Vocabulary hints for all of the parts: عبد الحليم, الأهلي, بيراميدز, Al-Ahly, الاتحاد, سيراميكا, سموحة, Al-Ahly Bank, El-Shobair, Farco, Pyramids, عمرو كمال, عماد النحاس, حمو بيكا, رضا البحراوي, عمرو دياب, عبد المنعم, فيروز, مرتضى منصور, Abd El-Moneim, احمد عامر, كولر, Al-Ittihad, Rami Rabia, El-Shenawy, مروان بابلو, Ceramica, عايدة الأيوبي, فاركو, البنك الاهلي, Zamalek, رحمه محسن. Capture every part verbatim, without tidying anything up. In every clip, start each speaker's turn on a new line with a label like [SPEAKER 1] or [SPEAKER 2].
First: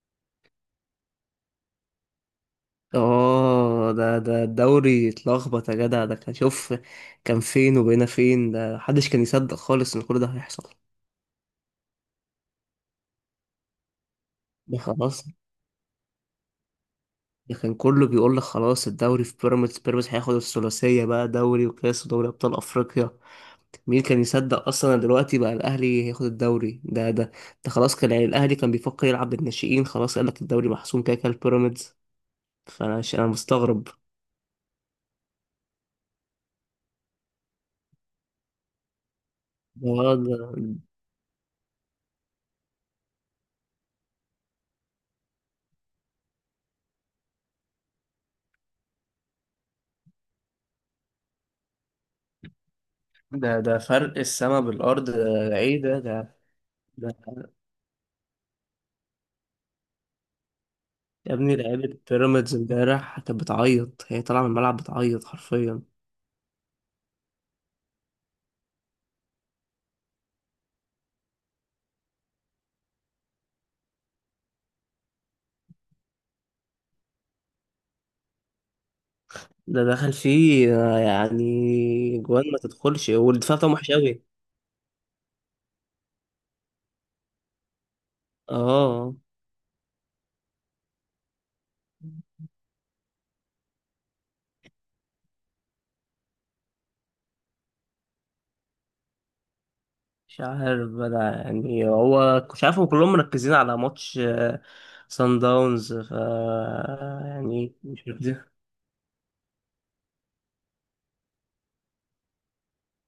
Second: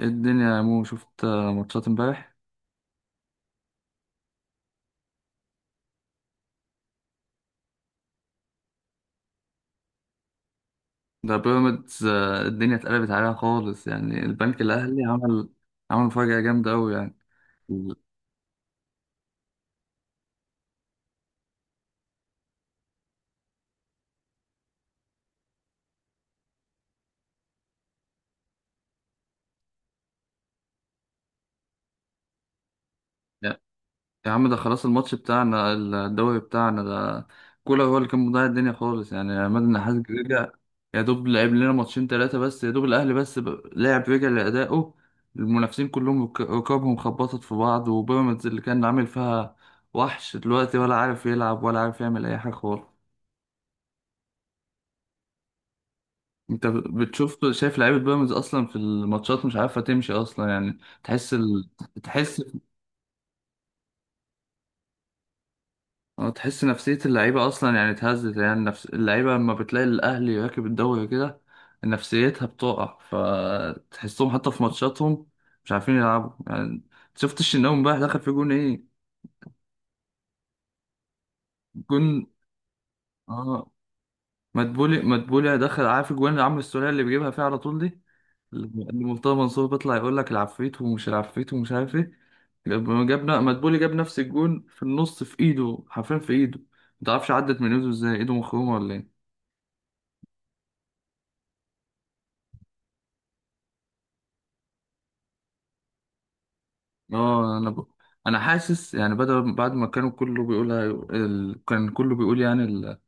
[SPEAKER 1] إيه الدنيا يا مو شفت آه، ماتشات امبارح؟
[SPEAKER 2] اه ده ده الدوري اتلخبط يا جدع. ده كان شوف كان فين وبقينا فين. ده محدش كان يصدق خالص ان كل ده هيحصل.
[SPEAKER 1] ده بيراميدز، آه، الدنيا اتقلبت عليها خالص، يعني البنك
[SPEAKER 2] ده
[SPEAKER 1] الاهلي
[SPEAKER 2] خلاص.
[SPEAKER 1] عمل عمل مفاجأة جامدة قوي يعني.
[SPEAKER 2] ده كان
[SPEAKER 1] ال-
[SPEAKER 2] كله بيقول لك خلاص الدوري في بيراميدز، بيراميدز هياخد الثلاثية بقى، دوري وكاس ودوري ابطال افريقيا. مين كان يصدق اصلا إن دلوقتي بقى الاهلي هياخد الدوري؟ ده ده ده خلاص. كان يعني الاهلي كان بيفكر يلعب بالناشئين، خلاص قال لك الدوري محسوم كده كده لبيراميدز. فانا ش- انا
[SPEAKER 1] يا
[SPEAKER 2] مستغرب.
[SPEAKER 1] يا عم، ده خلاص، الماتش بتاعنا الدوري بتاعنا ده. كولر هو اللي كان مضيع الدنيا خالص يعني. عماد النحاس
[SPEAKER 2] ده
[SPEAKER 1] رجع،
[SPEAKER 2] ده
[SPEAKER 1] يا دوب لعب لنا ماتشين ثلاثة بس. يا دوب الاهلي بس ب- لعب، رجع لأدائه. المنافسين كلهم رك- ركابهم خبطت في بعض، وبيراميدز اللي كان عامل فيها وحش دلوقتي ولا عارف يلعب ولا عارف يعمل اي حاجة خالص.
[SPEAKER 2] ده ده فرق السما بالارض. ده ده ايه ده ده
[SPEAKER 1] انت بتشوف، شايف لعيبه بيراميدز اصلا في الماتشات مش عارفه تمشي اصلا يعني. تحس
[SPEAKER 2] يا ابني
[SPEAKER 1] ال...
[SPEAKER 2] لعيبة
[SPEAKER 1] تحس
[SPEAKER 2] بيراميدز امبارح كانت بتعيط، هي طالعة من الملعب بتعيط حرفيا.
[SPEAKER 1] اه تحس نفسيه اللعيبه اصلا يعني اتهزت، يعني نفس اللعيبه لما بتلاقي الاهلي راكب الدوري كده نفسيتها بتقع، فتحسهم حتى في ماتشاتهم مش عارفين يلعبوا يعني. شفت الشناوي امبارح دخل في جون ايه؟
[SPEAKER 2] ده دخل فيه آه، يعني
[SPEAKER 1] جون.
[SPEAKER 2] جوان ما تدخلش والدفاع
[SPEAKER 1] اه،
[SPEAKER 2] بتاعهم وحش أوي.
[SPEAKER 1] مدبولي مدبولي دخل، عارف الجوان اللي عمرو السولية اللي بيجيبها فيها على طول دي؟ لما
[SPEAKER 2] اه
[SPEAKER 1] مرتضى منصور بيطلع يقول لك العفريت ومش العفريت ومش عارف ايه، لما جابنا مدبولي جاب نفس الجون في النص، في ايده حرفيا، في ايده. ما تعرفش عدت من ايده ازاي، ايده مخرومه ولا ايه؟
[SPEAKER 2] مش عارف بقى، يعني هو مش عارف، هم كلهم مركزين على ماتش آه، سان داونز ف آه،
[SPEAKER 1] اه انا
[SPEAKER 2] يعني
[SPEAKER 1] ب...
[SPEAKER 2] مش
[SPEAKER 1] انا
[SPEAKER 2] مركزين.
[SPEAKER 1] حاسس يعني، بدل بعد ما كانوا كله بيقول هي- ال... كان كله بيقول يعني ال-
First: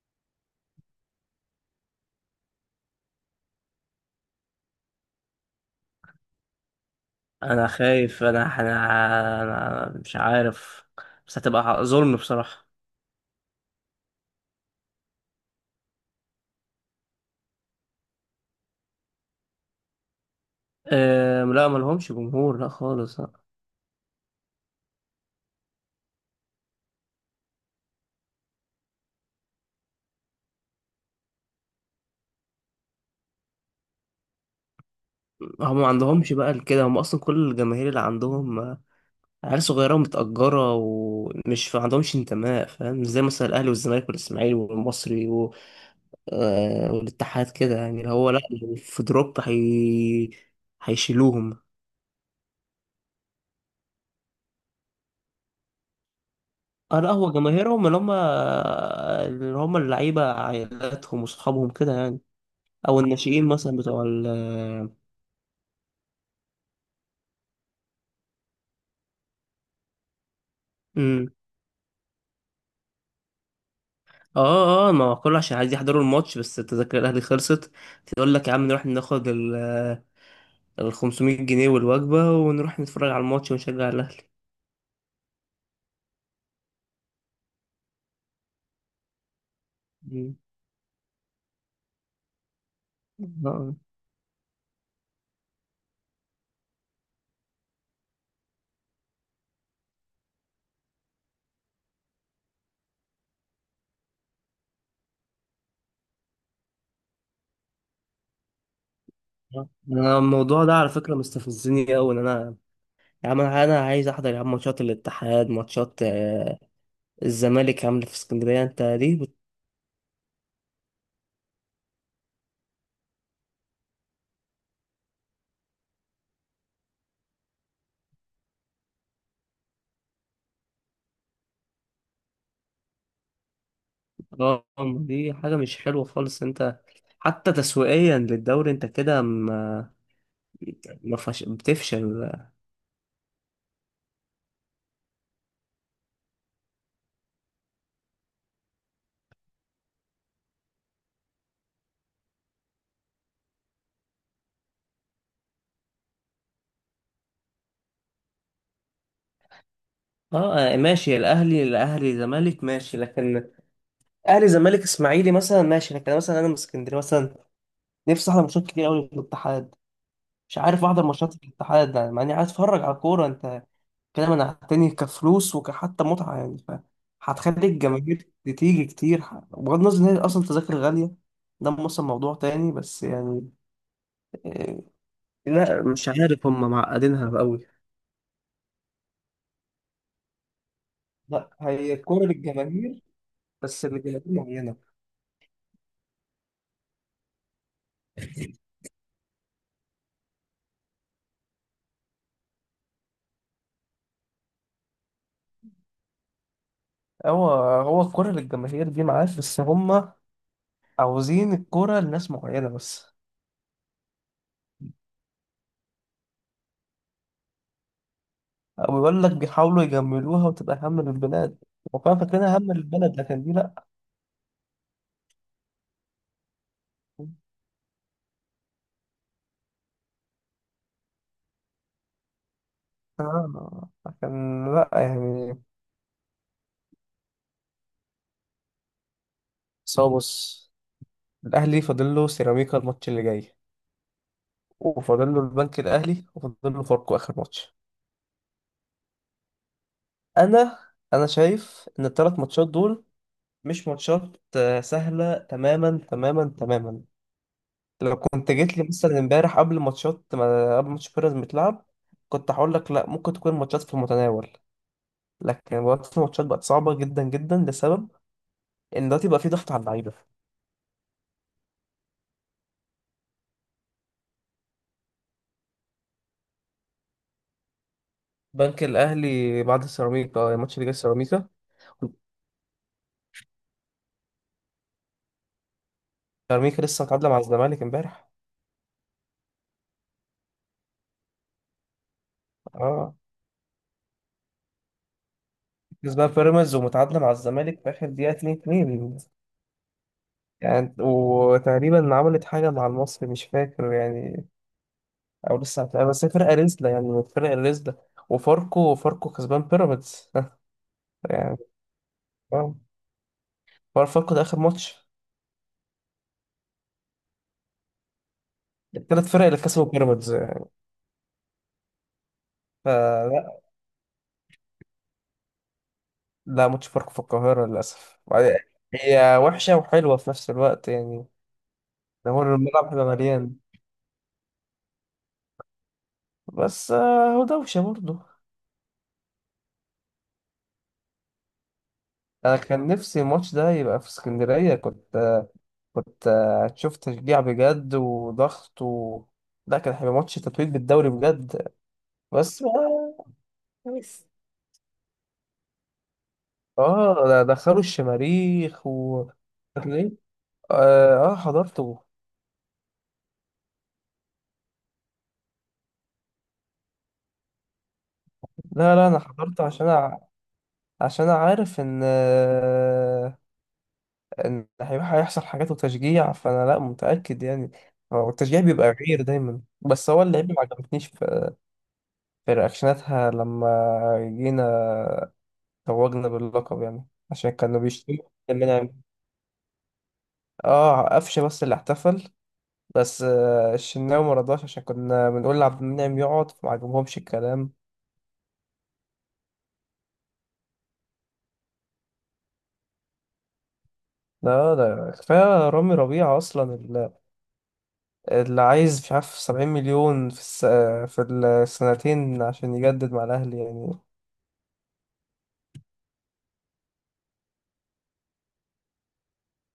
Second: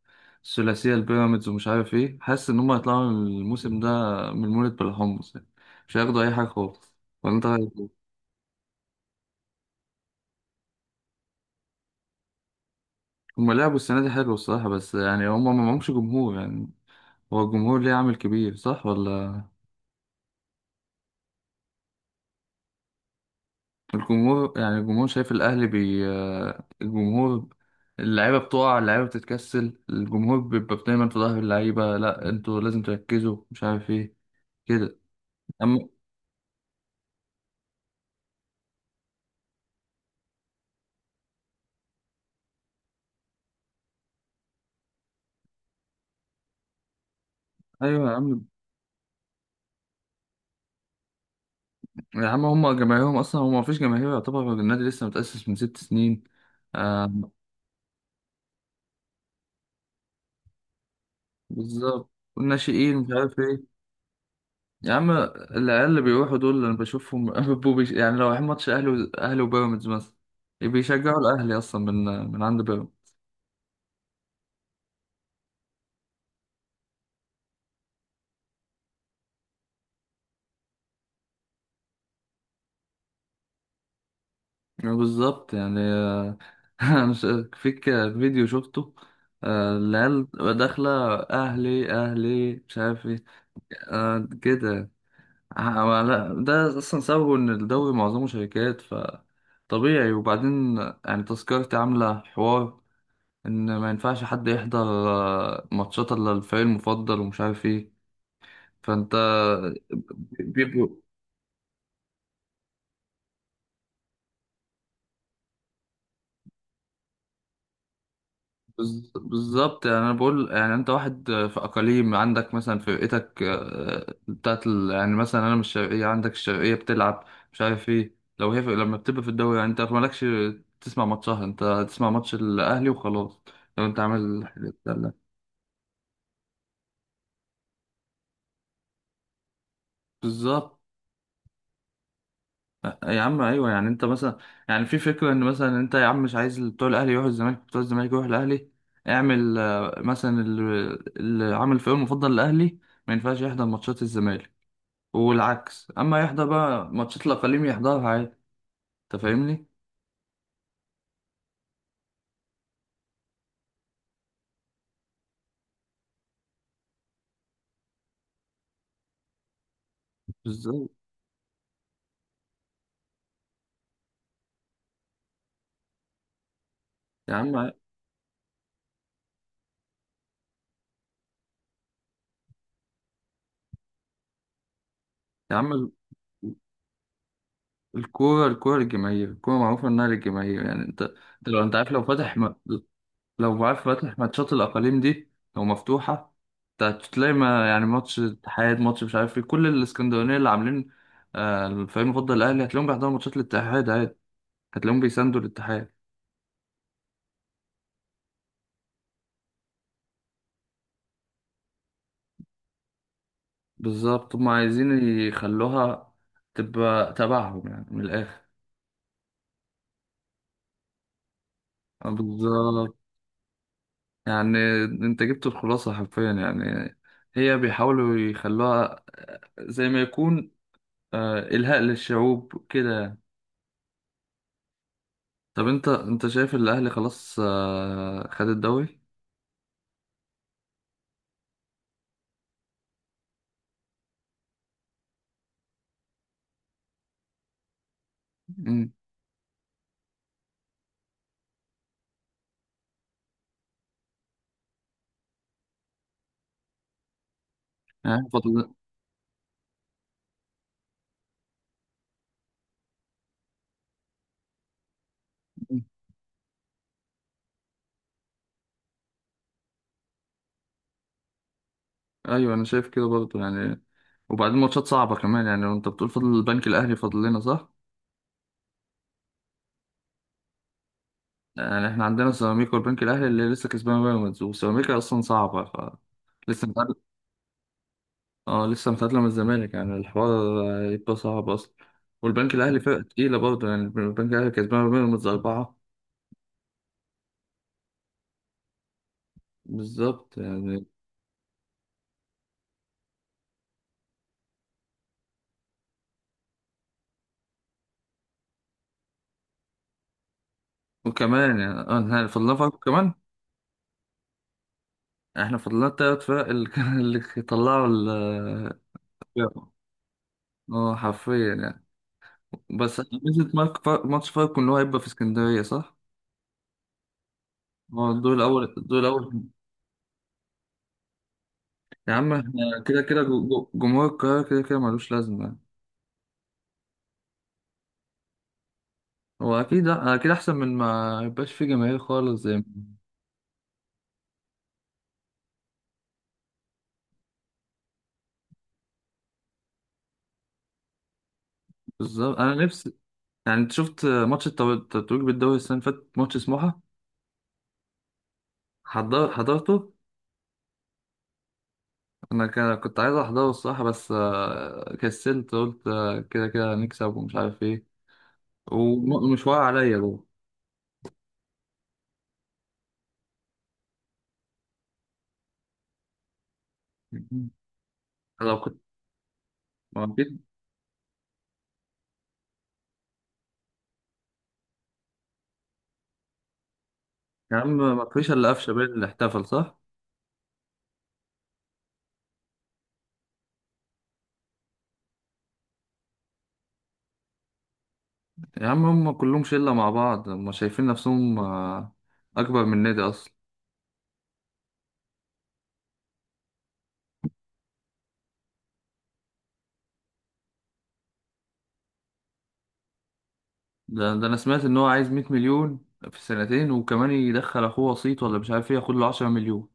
[SPEAKER 1] الثلاثيه البيراميدز ومش عارف ايه، حاسس ان هم هيطلعوا الموسم ده من مولد بالحمص يعني. مش هياخدوا اي حاجه خالص. ولا انت
[SPEAKER 2] انا
[SPEAKER 1] رأيك إيه؟
[SPEAKER 2] خايف، انا انا أنا مش عارف، بس هتبقى ظلم بصراحة.
[SPEAKER 1] هم لعبوا السنه دي حلو الصراحه، بس يعني هم ما معهمش جمهور يعني. هو الجمهور ليه عامل كبير صح ولا؟
[SPEAKER 2] أه لا، ملهمش جمهور، لا خالص.
[SPEAKER 1] الجمهور، يعني الجمهور شايف الأهلي، بي آه، الجمهور اللعيبة بتقع، اللعيبة بتتكسل، الجمهور بيبقى دايما في ظهر اللعيبة، لا انتوا لازم تركزوا مش عارف ايه كده.
[SPEAKER 2] هم ما
[SPEAKER 1] أما
[SPEAKER 2] عندهمش بقى كده. هم اصلا كل الجماهير اللي عندهم آه، عيال صغيره ومتاجره، ومش ما عندهمش انتماء، فاهم؟ زي مثلا الاهلي والزمالك والاسماعيلي والمصري و... آه، والاتحاد كده، يعني
[SPEAKER 1] أيوة
[SPEAKER 2] اللي
[SPEAKER 1] يا
[SPEAKER 2] هو لا،
[SPEAKER 1] عم،
[SPEAKER 2] لو في دروب هي... هيشيلوهم.
[SPEAKER 1] يا عم هما جماهيرهم أصلا، هما مفيش جماهير، يعتبر النادي لسه متأسس من ست سنين.
[SPEAKER 2] اه لا،
[SPEAKER 1] آه.
[SPEAKER 2] هو جماهيرهم اللي هم اللي هم اللعيبه، عائلاتهم واصحابهم كده
[SPEAKER 1] بالظبط،
[SPEAKER 2] يعني.
[SPEAKER 1] والناشئين
[SPEAKER 2] او
[SPEAKER 1] مش عارف
[SPEAKER 2] الناشئين مثلا
[SPEAKER 1] ايه.
[SPEAKER 2] بتوع
[SPEAKER 1] يا
[SPEAKER 2] ال...
[SPEAKER 1] عم العيال اللي بيروحوا دول اللي انا بشوفهم بيبقوا بيش... يعني لو رايحين ماتش اهلي و... اهلي وبيراميدز مثلا بيشجعوا
[SPEAKER 2] مم.
[SPEAKER 1] الاهلي اصلا من من عند بيراميدز.
[SPEAKER 2] اه اه، ما هو كله عشان عايز يحضروا الماتش، بس التذاكر الاهلي خلصت. تقول لك يا عم نروح ناخد ال خمسمية جنيه والوجبة ونروح نتفرج على الماتش ونشجع الأهلي.
[SPEAKER 1] بالظبط يعني. آه، أنا مش فيك فيديو شفته، آه، العيال
[SPEAKER 2] مم.
[SPEAKER 1] داخله اهلي اهلي مش عارف ايه
[SPEAKER 2] آه.
[SPEAKER 1] آه، كده. آه، لا، ده اصلا سببه ان الدوري معظمه شركات، فطبيعي. وبعدين يعني تذكرتي عامله حوار ان ما ينفعش حد يحضر آه، ماتشات الا الفريق المفضل ومش عارف ايه. فانت
[SPEAKER 2] آه. أنا الموضوع ده
[SPEAKER 1] بيبقوا
[SPEAKER 2] على فكرة مستفزني أوي، إن أنا يا عم أنا أنا عايز أحضر، يا عم، ماتشات الاتحاد، ماتشات آه، الزمالك، عاملة في اسكندرية. أنت
[SPEAKER 1] بز-
[SPEAKER 2] ليه بت...؟
[SPEAKER 1] بالظبط يعني. انا بقول يعني انت واحد آه، في اقاليم، عندك مثلا فرقتك آه، بتاعت ال... يعني مثلا انا من الشرقيه، عندك الشرقيه بتلعب مش عارف ايه، لو هي في... لما بتبقى في الدوري يعني انت مالكش تسمع ماتشها، انت تسمع ماتش الاهلي وخلاص لو انت عامل
[SPEAKER 2] آه،
[SPEAKER 1] الحاجات دي.
[SPEAKER 2] دي حاجة مش حلوة خالص. أنت حتى تسويقيا للدوري، أنت كده ما
[SPEAKER 1] بالظبط.
[SPEAKER 2] ما فش... بتفشل.
[SPEAKER 1] يا عم ايوه، يعني انت مثلا يعني في فكره ان مثلا انت يا عم مش عايز بتوع الاهلي يروحوا الزمالك، بتوع الزمالك يروحوا الاهلي، اعمل آه، مثلا ال- اللي عامل فريق مفضل الاهلي ما ينفعش يحضر ماتشات الزمالك والعكس، اما يحضر بقى ماتشات الاقاليم يحضرها عادي. انت فاهمني
[SPEAKER 2] اه آه، ماشي، الاهلي الاهلي زمالك ماشي، لكن اهلي زمالك اسماعيلي مثلا ماشي، لكن مثلا انا من اسكندريه مثلا، نفسي احضر ماتشات كتير قوي في الاتحاد. مش عارف
[SPEAKER 1] ازاي؟
[SPEAKER 2] احضر ماتشات الاتحاد، يعني مع اني عايز اتفرج على كوره. انت كلام انا تاني، كفلوس وكحتى متعه، يعني ف
[SPEAKER 1] يا عم،
[SPEAKER 2] هتخلي
[SPEAKER 1] يا
[SPEAKER 2] الجماهير تيجي كتير. ح- بغض النظر ان هي اصلا تذاكر غاليه، ده مثلا موضوع تاني، بس يعني آه،
[SPEAKER 1] عم
[SPEAKER 2] لا،
[SPEAKER 1] ال-
[SPEAKER 2] مش عارف، هم معقدينها قوي.
[SPEAKER 1] الكوره الكوره للجماهير، الكوره معروفه انها للجماهير. يعني انت، انت
[SPEAKER 2] لا،
[SPEAKER 1] لو انت عارف،
[SPEAKER 2] هي
[SPEAKER 1] لو
[SPEAKER 2] كوره
[SPEAKER 1] فاتح م-
[SPEAKER 2] للجماهير،
[SPEAKER 1] لو عارف
[SPEAKER 2] بس
[SPEAKER 1] فاتح
[SPEAKER 2] لجماهير
[SPEAKER 1] ماتشات
[SPEAKER 2] معينه.
[SPEAKER 1] الأقاليم دي، لو مفتوحة ت- تلاقي ما يعني ماتش اتحاد، ماتش مش عارف ايه، كل الاسكندرانية اللي عاملين آه، الفريق المفضل الأهلي هتلاقيهم بيحضروا ماتشات الاتحاد عادي، هتلاقيهم بيساندوا الاتحاد.
[SPEAKER 2] هو هو الكوره للجماهير دي معاك، بس هم عاوزين الكوره لناس معينه بس.
[SPEAKER 1] بالظبط، هما عايزين يخلوها تبقى تبعهم يعني من الآخر.
[SPEAKER 2] او يقول لك بيحاولوا يجملوها، وتبقى هم للبلاد
[SPEAKER 1] آه،
[SPEAKER 2] وكان فاكرينها هم
[SPEAKER 1] بالظبط
[SPEAKER 2] للبلد، لكن دي لا.
[SPEAKER 1] يعني، انت جبت الخلاصة حرفيا يعني. هي بيحاولوا يخلوها زي ما يكون آه، إلهاء للشعوب كده يعني.
[SPEAKER 2] آه، كان لا يعني.
[SPEAKER 1] طب انت، انت شايف ان الاهلي خلاص آه، خد الدوري.
[SPEAKER 2] بس هو بص، الأهلي فاضل له سيراميكا الماتش اللي جاي، وفاضل له البنك الأهلي، وفاضل له فاركو آخر ماتش.
[SPEAKER 1] مم.
[SPEAKER 2] أنا أنا شايف إن الثلاث ماتشات دول مش ماتشات آه، سهلة، تماما تماما تماما. لو
[SPEAKER 1] يعني
[SPEAKER 2] كنت
[SPEAKER 1] فاضل.
[SPEAKER 2] جيت لي مثلا امبارح قبل ماتشات، ما قبل ماتش بيراميدز متلعب، كنت هقول لك لا، ممكن تكون ماتشات في المتناول. لكن
[SPEAKER 1] مم.
[SPEAKER 2] دلوقتي الماتشات بقت صعبة جدا جدا، لسبب إن دلوقتي بقى في ضغط على اللعيبة.
[SPEAKER 1] ايوه انا شايف كده برضه يعني. وبعدين ماتشات صعبه كمان يعني، وانت بتقول فاضل البنك الاهلي فاضل لنا صح؟
[SPEAKER 2] بنك الاهلي بعد سيراميكا، آه، الماتش اللي جاي سيراميكا
[SPEAKER 1] يعني احنا عندنا سيراميكا والبنك الاهلي اللي لسه كسبان بيراميدز، وسيراميكا اصلا صعبه، ف لسه
[SPEAKER 2] سيراميكا
[SPEAKER 1] متعادل.
[SPEAKER 2] لسه متعادله مع الزمالك امبارح.
[SPEAKER 1] اه لسه متعادله من الزمالك، يعني الحوار يبقى صعب اصلا. والبنك الاهلي فرقه
[SPEAKER 2] اه،
[SPEAKER 1] تقيله برضه يعني، البنك الاهلي كسبان بيراميدز اربعه.
[SPEAKER 2] كسبان بيراميدز ومتعادله مع الزمالك في اخر دقيقه، اتنين اتنين.
[SPEAKER 1] بالظبط يعني.
[SPEAKER 2] يعني وتقريبا عملت حاجه مع المصري، مش فاكر يعني. او لسه هتلاقي، بس هي فرقه رزله، يعني فرقه رزله. وفاركو، فاركو كسبان بيراميدز يعني
[SPEAKER 1] وكمان يعني اه فاضل لنا
[SPEAKER 2] آه.
[SPEAKER 1] فرق كمان.
[SPEAKER 2] فار- فاركو ده اخر ماتش.
[SPEAKER 1] احنا فضلنا التلات فرق اللي كان اللي طلعوا ال
[SPEAKER 2] الثلاث فرق اللي كسبوا بيراميدز.
[SPEAKER 1] اه حرفيا يعني. بس ميزة
[SPEAKER 2] فلا،
[SPEAKER 1] مارك فار... ماتش فاركو ان هو هيبقى في اسكندرية صح؟
[SPEAKER 2] لا، ماتش فاركو في القاهره
[SPEAKER 1] هو
[SPEAKER 2] للاسف.
[SPEAKER 1] الدور
[SPEAKER 2] وبعدين
[SPEAKER 1] الأول، الدور
[SPEAKER 2] هي
[SPEAKER 1] الأول.
[SPEAKER 2] وحشه وحلوه في نفس الوقت يعني،
[SPEAKER 1] يا عم
[SPEAKER 2] دور
[SPEAKER 1] احنا
[SPEAKER 2] الملعب
[SPEAKER 1] كده
[SPEAKER 2] هيبقى
[SPEAKER 1] كده جو-
[SPEAKER 2] مليان.
[SPEAKER 1] جو- جمهور القاهرة كده كده ملوش لازمة يعني.
[SPEAKER 2] بس آه، هو دوشة برضه.
[SPEAKER 1] هو أكيد أكيد أحسن من ما يبقاش فيه جماهير خالص زي
[SPEAKER 2] أنا
[SPEAKER 1] ما-
[SPEAKER 2] كان نفسي الماتش ده يبقى في اسكندرية. كنت آه، كنت آه، هتشوف تشجيع بجد وضغط و... لا، كان هيبقى ماتش تتويج بالدوري بجد.
[SPEAKER 1] بالظبط أنا
[SPEAKER 2] بس
[SPEAKER 1] نفسي.
[SPEAKER 2] آه
[SPEAKER 1] يعني أنت شفت
[SPEAKER 2] بس
[SPEAKER 1] ماتش التو- التتويج بالدوري السنة اللي فاتت ماتش سموحة؟
[SPEAKER 2] آه، ده دخلوا الشماريخ و...
[SPEAKER 1] حضر... حضرته؟
[SPEAKER 2] ليه؟ آه، آه، حضرته.
[SPEAKER 1] أنا كان- كنت عايز أحضره الصراحة بس آه، كسلت، قلت آه، كده كده هنكسب ومش عارف إيه،
[SPEAKER 2] لا لا أنا
[SPEAKER 1] ومش واقع
[SPEAKER 2] حضرته عشان
[SPEAKER 1] عليا
[SPEAKER 2] أع...
[SPEAKER 1] جوه.
[SPEAKER 2] عشان أعرف إن آه، ان هيروح هيحصل حاجات وتشجيع، فانا لا متاكد يعني. هو
[SPEAKER 1] لو
[SPEAKER 2] التشجيع
[SPEAKER 1] كنت
[SPEAKER 2] بيبقى غير دايما، بس
[SPEAKER 1] ما
[SPEAKER 2] هو
[SPEAKER 1] جيت.
[SPEAKER 2] اللعيبه ما عجبتنيش في, في رياكشناتها لما جينا توجنا باللقب، يعني عشان
[SPEAKER 1] يا عم
[SPEAKER 2] كانوا
[SPEAKER 1] ما
[SPEAKER 2] بيشتموا
[SPEAKER 1] فيش الا قفشه بين
[SPEAKER 2] مننا.
[SPEAKER 1] اللي احتفل صح.
[SPEAKER 2] اه قفشه، بس اللي احتفل بس آه، الشناوي ما رضاش، عشان كنا بنقول لعبد المنعم يقعد، فما عجبهمش الكلام.
[SPEAKER 1] يا عم هم كلهم شله مع بعض، هم شايفين نفسهم آه، اكبر من النادي اصلا.
[SPEAKER 2] لا، ده كفاية رامي ربيعة أصلا، اللي اللي عايز مش عارف سبعين مليون في الس... في السنتين عشان يجدد مع الأهلي يعني.
[SPEAKER 1] ده, ده انا سمعت ان هو عايز 100 مليون في سنتين، وكمان يدخل اخوه وسيط ولا مش عارف ايه ياخد له 10 مليون،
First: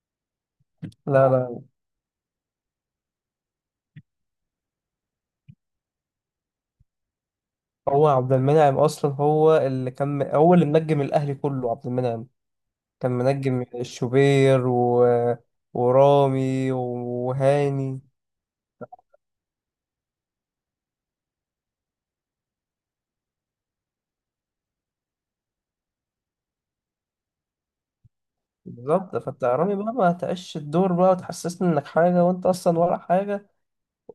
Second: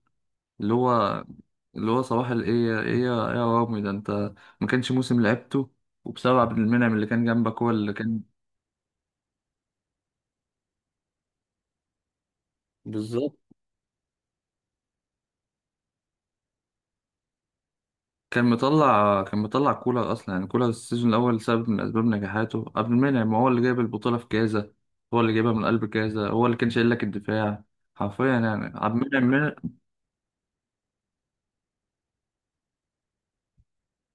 [SPEAKER 1] اللي هو،
[SPEAKER 2] لا لا،
[SPEAKER 1] اللي هو صباح الايه ايه ايه يا إيه، يا رامي ده انت ما كانش موسم لعبته وبسبب عبد المنعم اللي كان جنبك هو اللي
[SPEAKER 2] هو
[SPEAKER 1] كان.
[SPEAKER 2] عبد المنعم اصلا هو اللي كان، هو اللي منجم الاهلي كله، عبد المنعم. كان
[SPEAKER 1] بالظبط.
[SPEAKER 2] منجم الشوبير و... ورامي وهاني.
[SPEAKER 1] كان مطلع كان مطلع كولر اصلا يعني، كولر السيزون الاول سبب من اسباب نجاحاته قبل المنعم، ما هو اللي جايب البطوله في كازا، هو اللي جايبها من قلب كازا، هو اللي كان شايل لك الدفاع حرفيا يعني عبد
[SPEAKER 2] بالظبط،
[SPEAKER 1] المنعم
[SPEAKER 2] فانت يا
[SPEAKER 1] من-
[SPEAKER 2] رامي بقى، ما تعيش الدور بقى وتحسسني انك حاجه وانت اصلا ولا حاجه،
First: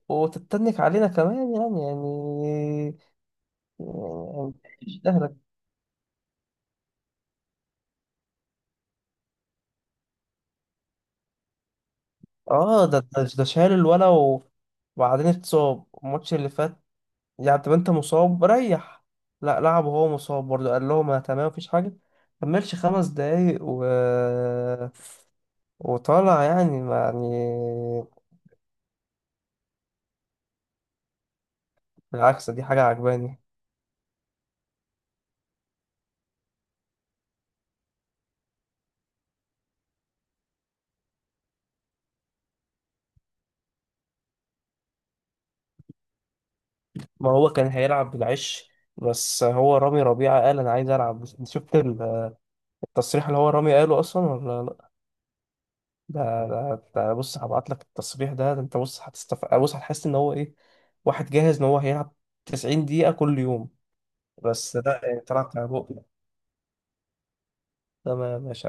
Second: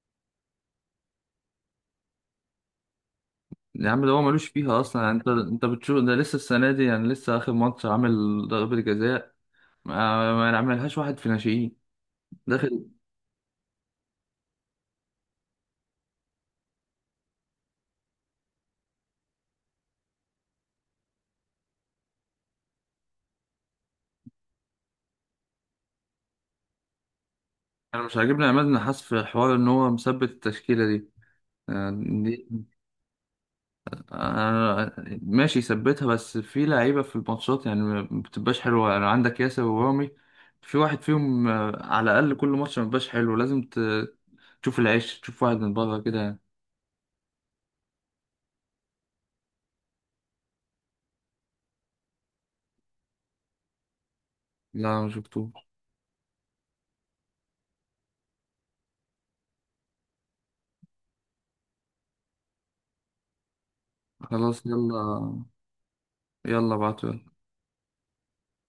[SPEAKER 2] وتتنك علينا كمان، يعني يعني
[SPEAKER 1] يا عم ده هو ملوش
[SPEAKER 2] يعني
[SPEAKER 1] فيها
[SPEAKER 2] مش
[SPEAKER 1] اصلا يعني، انت
[SPEAKER 2] اهلك.
[SPEAKER 1] انت بتشوف ده لسه السنه دي، يعني لسه اخر ماتش عامل ضربه جزاء، ما ما عملهاش واحد في ناشئين داخل.
[SPEAKER 2] اه ده ده ده شال الولا و... وبعدين اتصاب الماتش اللي فات، يعني طب انت مصاب ريح. لا، لعب وهو مصاب برضه، قال لهم انا تمام مفيش حاجه. كملش خمس دقايق و... وطالع يعني، ما يعني.
[SPEAKER 1] انا مش عاجبني عماد النحاس في حوار ان هو مثبت التشكيله دي يعني.
[SPEAKER 2] بالعكس دي حاجه عجباني.
[SPEAKER 1] أنا ماشي، ثبتها بس في لعيبة في الماتشات يعني ما بتبقاش حلوة، يعني عندك ياسر ورامي، في واحد فيهم آه، على الأقل كل ماتش ما بيبقاش حلو، لازم ت- تشوف العيش، تشوف واحد من بره كده يعني.
[SPEAKER 2] ما هو كان هيلعب بالعش، بس هو رامي ربيعه قال انا عايز العب. انت شفت ال- التصريح اللي هو رامي قاله اصلا، ولا لا؟
[SPEAKER 1] لا ما شفتوش.
[SPEAKER 2] ده ده, ده بص، هبعت لك التصريح. ده ده انت بص، هتستف، بص هتحس ان هو ايه، واحد جاهز ان هو هيلعب تسعين دقيقه كل يوم.
[SPEAKER 1] خلاص
[SPEAKER 2] بس لا
[SPEAKER 1] يلا.
[SPEAKER 2] يعني، طلع بتاع بقى.
[SPEAKER 1] يلا بعتوا.
[SPEAKER 2] تمام ماشي.